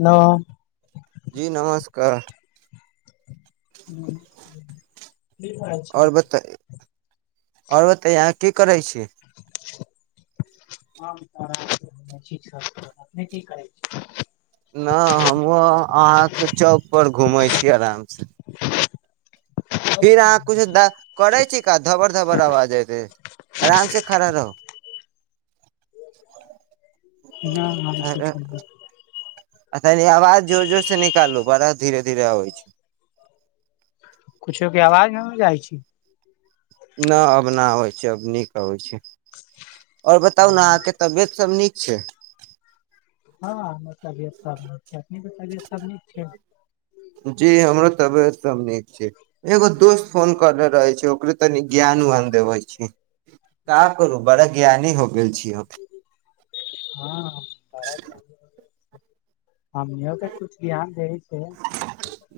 hello जी नमस्कार हँ आओर बताई आओर बताई अहाँ की करै छी [unintelligible] न हमहुँ अहाँके चौक पर घूमै छी आराम से फिर अहाँ कुछो द करै छी का धबड़ धबड़ आवाज आयते आराम से खड़ा रहू [inaudible] [inaudible] आ तनि आवाज जोर जोर से निकालू बड़ा धीरे धीरे आबै छै कुछो के आवाज नहि न जाय छी न अब ना अबैत छै अब नीक अबै छै आओर बताउ ने हँ अहाँके तबियत सभ नीक छै हँ तबियत सब निक छै अपनाके तबियत सब निक छै जी हमरो तबियत सब नीक छी एगो दोस्त फोन करनेे रहै छी ओकरे तनि ज्ञान वान देबै छी का करू बड़ा ज्ञानी हो गेल छी हम हँ हमनीयो के कुछ ज्ञान दै छियै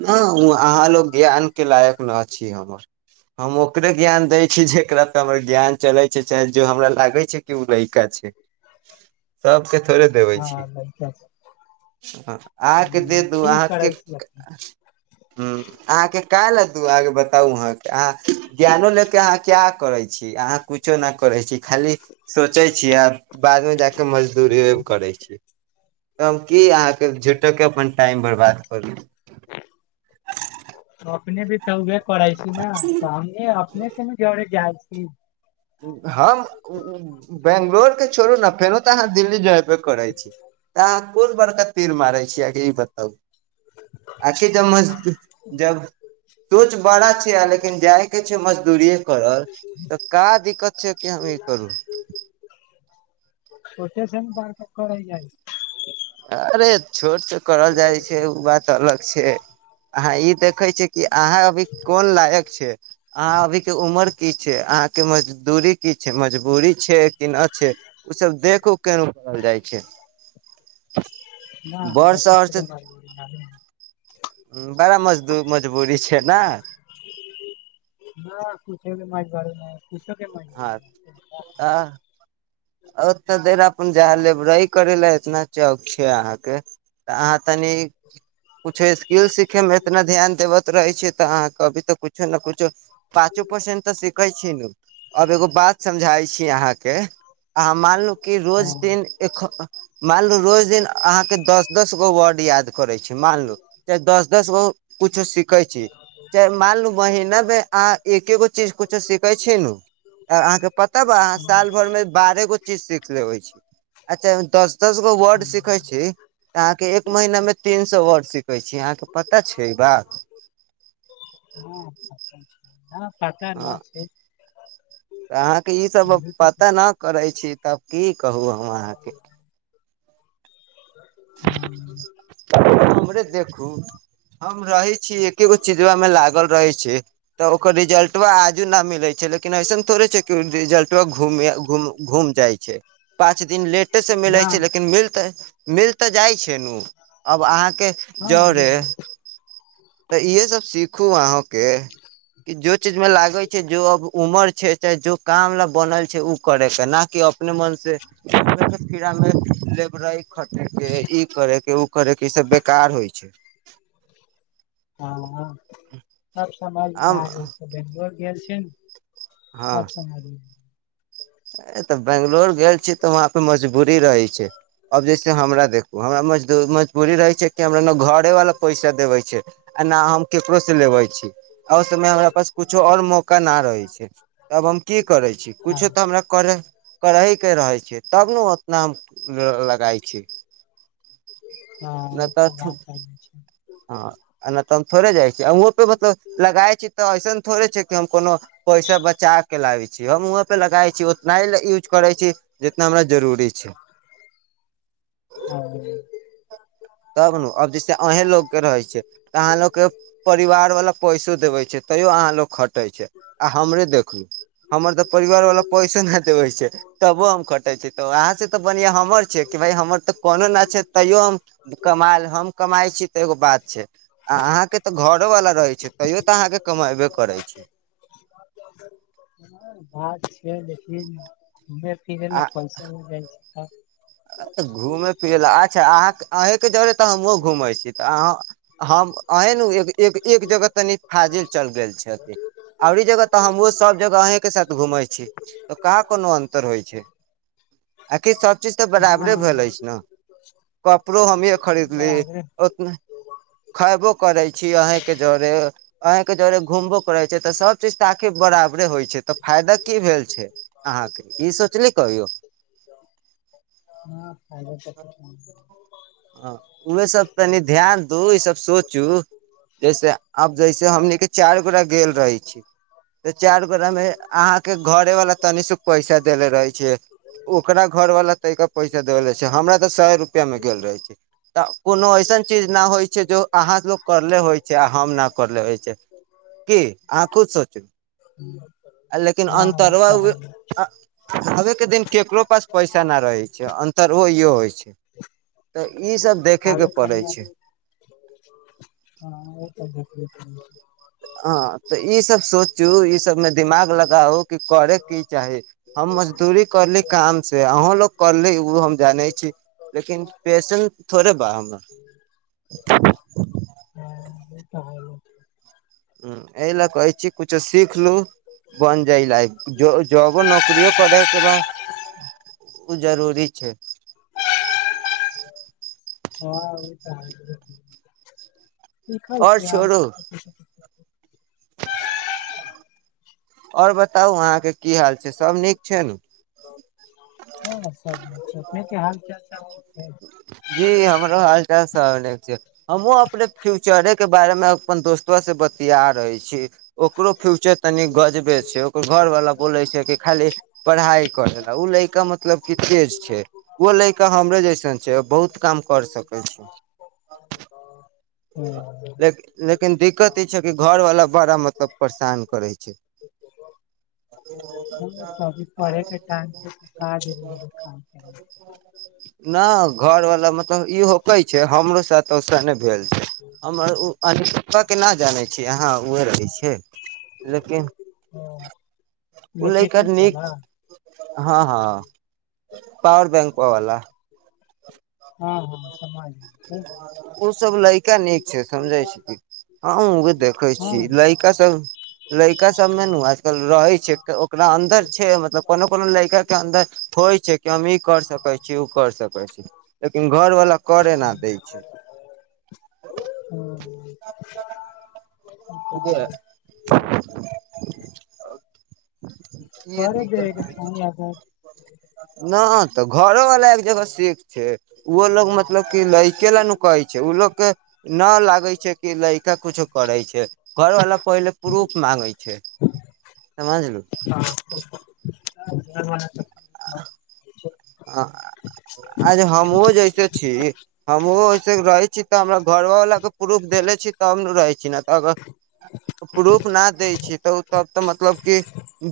न अहाँ लोग ज्ञान के लायक न छी हमर हम ओकरे ज्ञान दै छी जेकरा से हमर ज्ञान चले छै चाहे जो हमरा लागे छै कि ओ लइका छै ह [unintelligible] सभके थोड़े देबै छी सब आहांकेऽ दे हुं दू ठीक अहाँके करै छी अपने ह अहाँके कयला दू आ बताउ अहाँके अहाँ ज्ञानो लेके अहाँ क्या करै छी अहाँ कुछो नहि करै छी खाली सोचै छी आ बाद में जाके मजदूरी करे छियै [inaudible] तऽ हम की अहाँके झुठेके अपन टाइम बर्बाद करू अपने भी तऽ उहे करै छी न त हम ए अपने केन जरे जाय छी हम बेंगलोर के छोड़ू ने फेरो तऽ अहाँ दिल्ली जेबे करै छी तऽ अहाँ कोन बरका तीर मारे छीयै आ ई बताउ आखिर जब मन जब सोंच बड़ा छै लेकिन जायके छै मजदूरीेये करल तऽ [unintelligible] का दिक्कत छै कि हम ई करू सोचे छै ने बार पकरइ जाइ अरे छोट सय करल जाइ छै ओ बात अलग छै आ ई देखे छी की अहां अभी कोन लायक छ अहाँ अभी के उमर की छै अहाँ के मजदूरी की छै मजबूरी छै कि नहि छै ओ सब देखो केन करल जाई छै न बड़ देख [unintelligible] ह बड़ा मजदू मजबूरी छै ने [unintelligible] हँ आ [unintelligible] ओ तऽ देर अपन जा ले रहि करै ल हेतना चौक अहाँके तऽ अहाँ तनी कुछ स्किल सिखे मे एतना ध्यान देवत रहे छी ते अहाँ के अभी ते कुछो ने कुछ पाँचो परसेंट तऽ सीखे छी यो आब एगो बात समझाय छी अहाँ केँ अहाँ मानू कि रोज हँ दिन मानलु रोज दिन अहाँ के दस दस गो वर्ड याद करै छी मानलू चाहे दस दस गो कुछो सीखै छी चाहे मानलू महिना मे अहाँ एकेगो चीज कुछो सीखे छी नू अहाँकेँ पता बा अहाँ साल भर मे बारह गो चीज सीख लेबे छी अच्छा दस दस गो वर्ड सीखे छी तऽ अहाँके एक महीना मे तीन सए वर्ड सीखै छी अहाँके पता छै ई बात हँ पता हँ न छै तऽ अहाँके ईसभ पता नहि करै छी तब की कहू हम अहाँकेँ हँ हमरे देखू हम रहै छीयै एके गो चीजमे लागल रहै छै तऽ ओकर रिजल्ट व आजू नहि मिलैत छै लेकिन अइसन थोड़े छै कि रिजल्ट घूमया घूम घूम जाइ छै पाँच दिन लेट लेट सँ न मिलाये छै लेकिन मिल त मिल त जाय छै न के हँ जरे मिल गेल तऽ इएहे सभ सीखू अहाँ केँ कि जो चीज मे लागै छै जो अब उमर छै चाहे जो काम ल बनल छै ओ करै के ना की अपने मन से कीड़ा मे लेब क खटे के ई करेके उ करेके इ सब बेकार होइ छै ह सब समझमे आ आम गेल छै [unintelligible] भेटब गेल छै ने साफ समाज [unintelligible] ए तऽ बंगलोर गेल छी तऽ वहां पे मजबूरी रहै छै अब जैसे हमरा देखु हमराजदू मजबूरी रहे छै की हमरा न घर वाला पैसा देबे छै आ नहि हम केकरो से लेबे छी समय हमरा पास कुछो आओर मौका न रहै छै अब हम की करे छी हँ कुछो तऽ हमरा करे करहि के रहे छै तब ने ओ ओतना लगई छी हँ ई तऽ बात ह छै [unintelligible] हँ नहि तऽ हम थोड़े जाइ छी वहों पे मतलब लगााय छी तऽ ऐसन थोड़े छै कि हम कोनो पैसा बचा के लाबे छी हम वहं पे लगााय छी उतना ह यूज करै छी जितना हमरा जरूरी छै हँ [unintelligible] तब ने आब जैसे अहें लोकके रहै छै तऽ अहाँ लोकके परिवार वालला पैसो देवे छै तैयो अहाँ लोग ख कटै छै आ हमरे देखलू हमर तऽ परिवार वाला पैसो नहि देबे छै तबो हम कटै छी तऽ अहाँ से तऽ बढ़िआ हमर छै हमर तऽ कोनो न छै तैयो हम कमायल हम कमाई छी तऽ एगो बात छै आ अहाँके तऽ घरो वाला रहै छै तैयो तऽ अहाँके कमैबे करैत छै बात छै देख घुमे फिरे फशन जाइ छै [unintelligible] घूमै फिरै लए अच्छा अह अहीके जरे तऽ हमहूँ घूमै छी तऽ अह हम अ एक जगह तनी फाजिल चल गेल छै आओरी ई जगह तऽ हमहु सब जगह अहीं के साथ घूमै छी तऽ कहाँ कोनो अन्तर होइ छै आखि सब चीज ई बराबरे भैएल अछि ने कपड़ो हमे खरीदली बराबरे उतना खयबो करै छी अहेंके जरे अहंके जरे घूमबो करै छै तऽ सब चीज तऽ आखिर बराबरे होइ छै तऽ फायदा की भेल छै अहाँके ई सोचली कहियौ आ [unintelligible] हँ उह सब तनी ध्यान दू ई सब सोचू जैसे आब जैसे हमनी के चारि गोरा गेल रहे छी तऽ चार गोरा मे अहाँ के घरे वाला तनिसख पैसा देेले रहे छिय ओकरा घरवाला तै के पैसा देब छै हमरा तऽ सए रुपआमे गेल रहै छै तऽ कोनो ऐसन चीज नहि होइ छै जो अहाँ लोक करले होइ छै आ हम नहि करले होइ छै की आहाँ खुद सोचू हँ [unintelligible] लेकिन अन्तरवा उ अबेके दिन केकरो पास पैसा नहि रहै छै अन्तर ओ इहो होइत छै तऽ ईसभ देखैयके पड़ै छै ह [unintelligible] [unintelligible] हँ ओ तऽ देखबे करबे [unintelligible] अ तऽ ईसभ सोचू ईसभमे दिमाग लगाउ कि करय की चाही हम मजदूरी करली काम से अहूँलोग करली ओ हम जानै छी लेकिन पैसन थोड़े बा हमर हँ ई त ह [unintelligible] [unintelligible] हूं एहि लए कहै छी कुछो सीख लू बन जइ लै ज जब नौकरी ओ करै के बा उ जरूरी छै [unintelligible] सिखल और छी अहाँ छोड़ू और बताउ अहाँके की हाल छै सब नीक छै न हँ सब निक छै अपने हाल चाल सब ठीक छै जी हमरो हाल चाल स्वने छै हमहु अपने फ्यूचरे के बारे में अपन दोस्तो से बतिया रहे छी ओकरो फ्यूचर तनी गजबे छै ओकर घरवला बोलै छै कि खाली पढ़ाई करै ल ओ लैका मतलब की तेज छै ओ लैका हमरे जैसे छै बहुत काम कर सकै छै ह [unintelligible] लेकिन दिक्कत ई छै कि घरवाला बड़ा मतलब परशान करै छै [unintelligible] [unintelligible] तऽ अभी पढ़े के टाइम छै तऽ काज एलै काम हँ [inaudible] न घर वाला मतब ई होकै छै हमरो सातऽ स नहि भेल छै हम उ अनुष्का के नहि जानै छियै अहाँ ओह रहै छै लेकिन ह ओ लटेट लड़का न नीक ब [unintelligible] हँ हँ पावर बैंक वाला हँ हँ समाज ओ सब लैका नीक छै समझै छी हँ ओ देखै हँ छी हँ लैक का सौ [unintelligible] लैका सब मे नू आजकल रहे छै ओकरा अन्दर छै मतलब कोनो कोनो लैका के अन्दर ठोइ छै छै कि हम ई कर सकै छी उ कर सकै छी लेकिन घर वाला करेना देै छै हँ [unintelligible] [unintelligible] घरे देके छ यादात नहि त घरो वाला एक जगह सेख छै ओ लोग मतलब क लैके ल नु कहै छै ओ लोग के न लागै छै कि लड़का कुछो करै छै घरवाला पहिले प्रूफ मांगै छै समझलु ह ब [unintelligible] आ अछ हमहु जैसे छी हमहुं ओहिसे रहै छी तहमरा घरवाला के प्रूफ देले छी तब नु रहै छी न त प्रूफ नहि दै छै त ओ तब त मतलब कि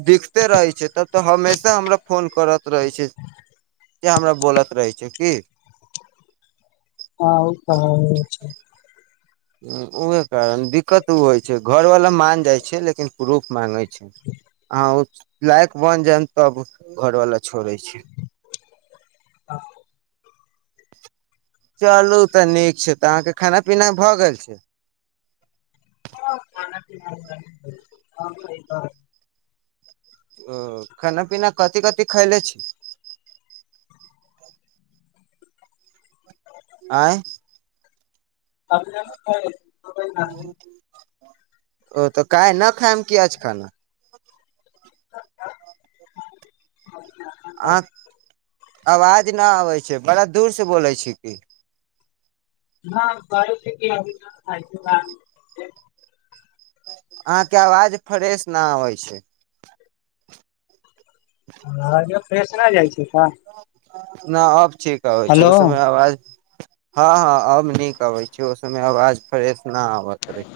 दिखते रहै छै तब त हमेशा हमरा फोन करत रहै छै किया हमरा बोलत रहै छै की आ ओ त छै ह उहे कारण दिक्कत ओ होइ छै घरवाला मान जाइ छै लेकिन प्रूफ मांगै छै ओ लायक बन जाय तब घर वाला छोड़े छी आ चलू त नीक छै त अहाँके खाना पीना भए गेल छै [unintelligible] ओ खाना पीना कथि कथि खैले छी आँय [unintelligible] ओ तऽ काय न खायम की आज खाना अहाँ [unintelligible] आवाज न आबै छै बड़ा दूर से बोलै छी [unintelligible] आहके अवाज फ्रेश न आवे छै हो फ्रेश नहि जाइ छै त न अब ठीक अबे छौ ओ समय अवाज हँ हँ अब नीक अबै छै ओ सयमे आवाज फ्रेश न अबैत रहै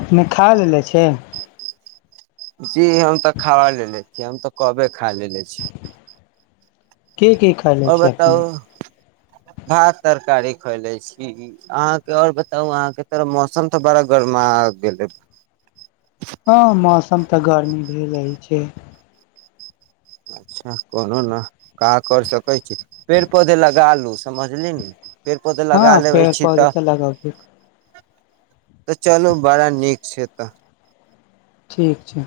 अपने खा लेलेे छै जी हम तऽ खा लेलेे छियै हम त कबे खा लेलेे छियै के के आओर बताउ भात तरकारी खोले छी अहाँके और बताउ अहाँके तरफ मौसम तऽ बड़ा गरमा गेल हँ मौसम तऽ गर्मी भेल रहै छै अच्छा कोनो न का कर सकै छी पेड़ पौधे लगा लू समझली ने पेड़ पौधे हँ लगा लेबे पेड़ छी पौधे त तऽ लगबे तऽ चलू बड़ा नीक छै तऽ ठीक छै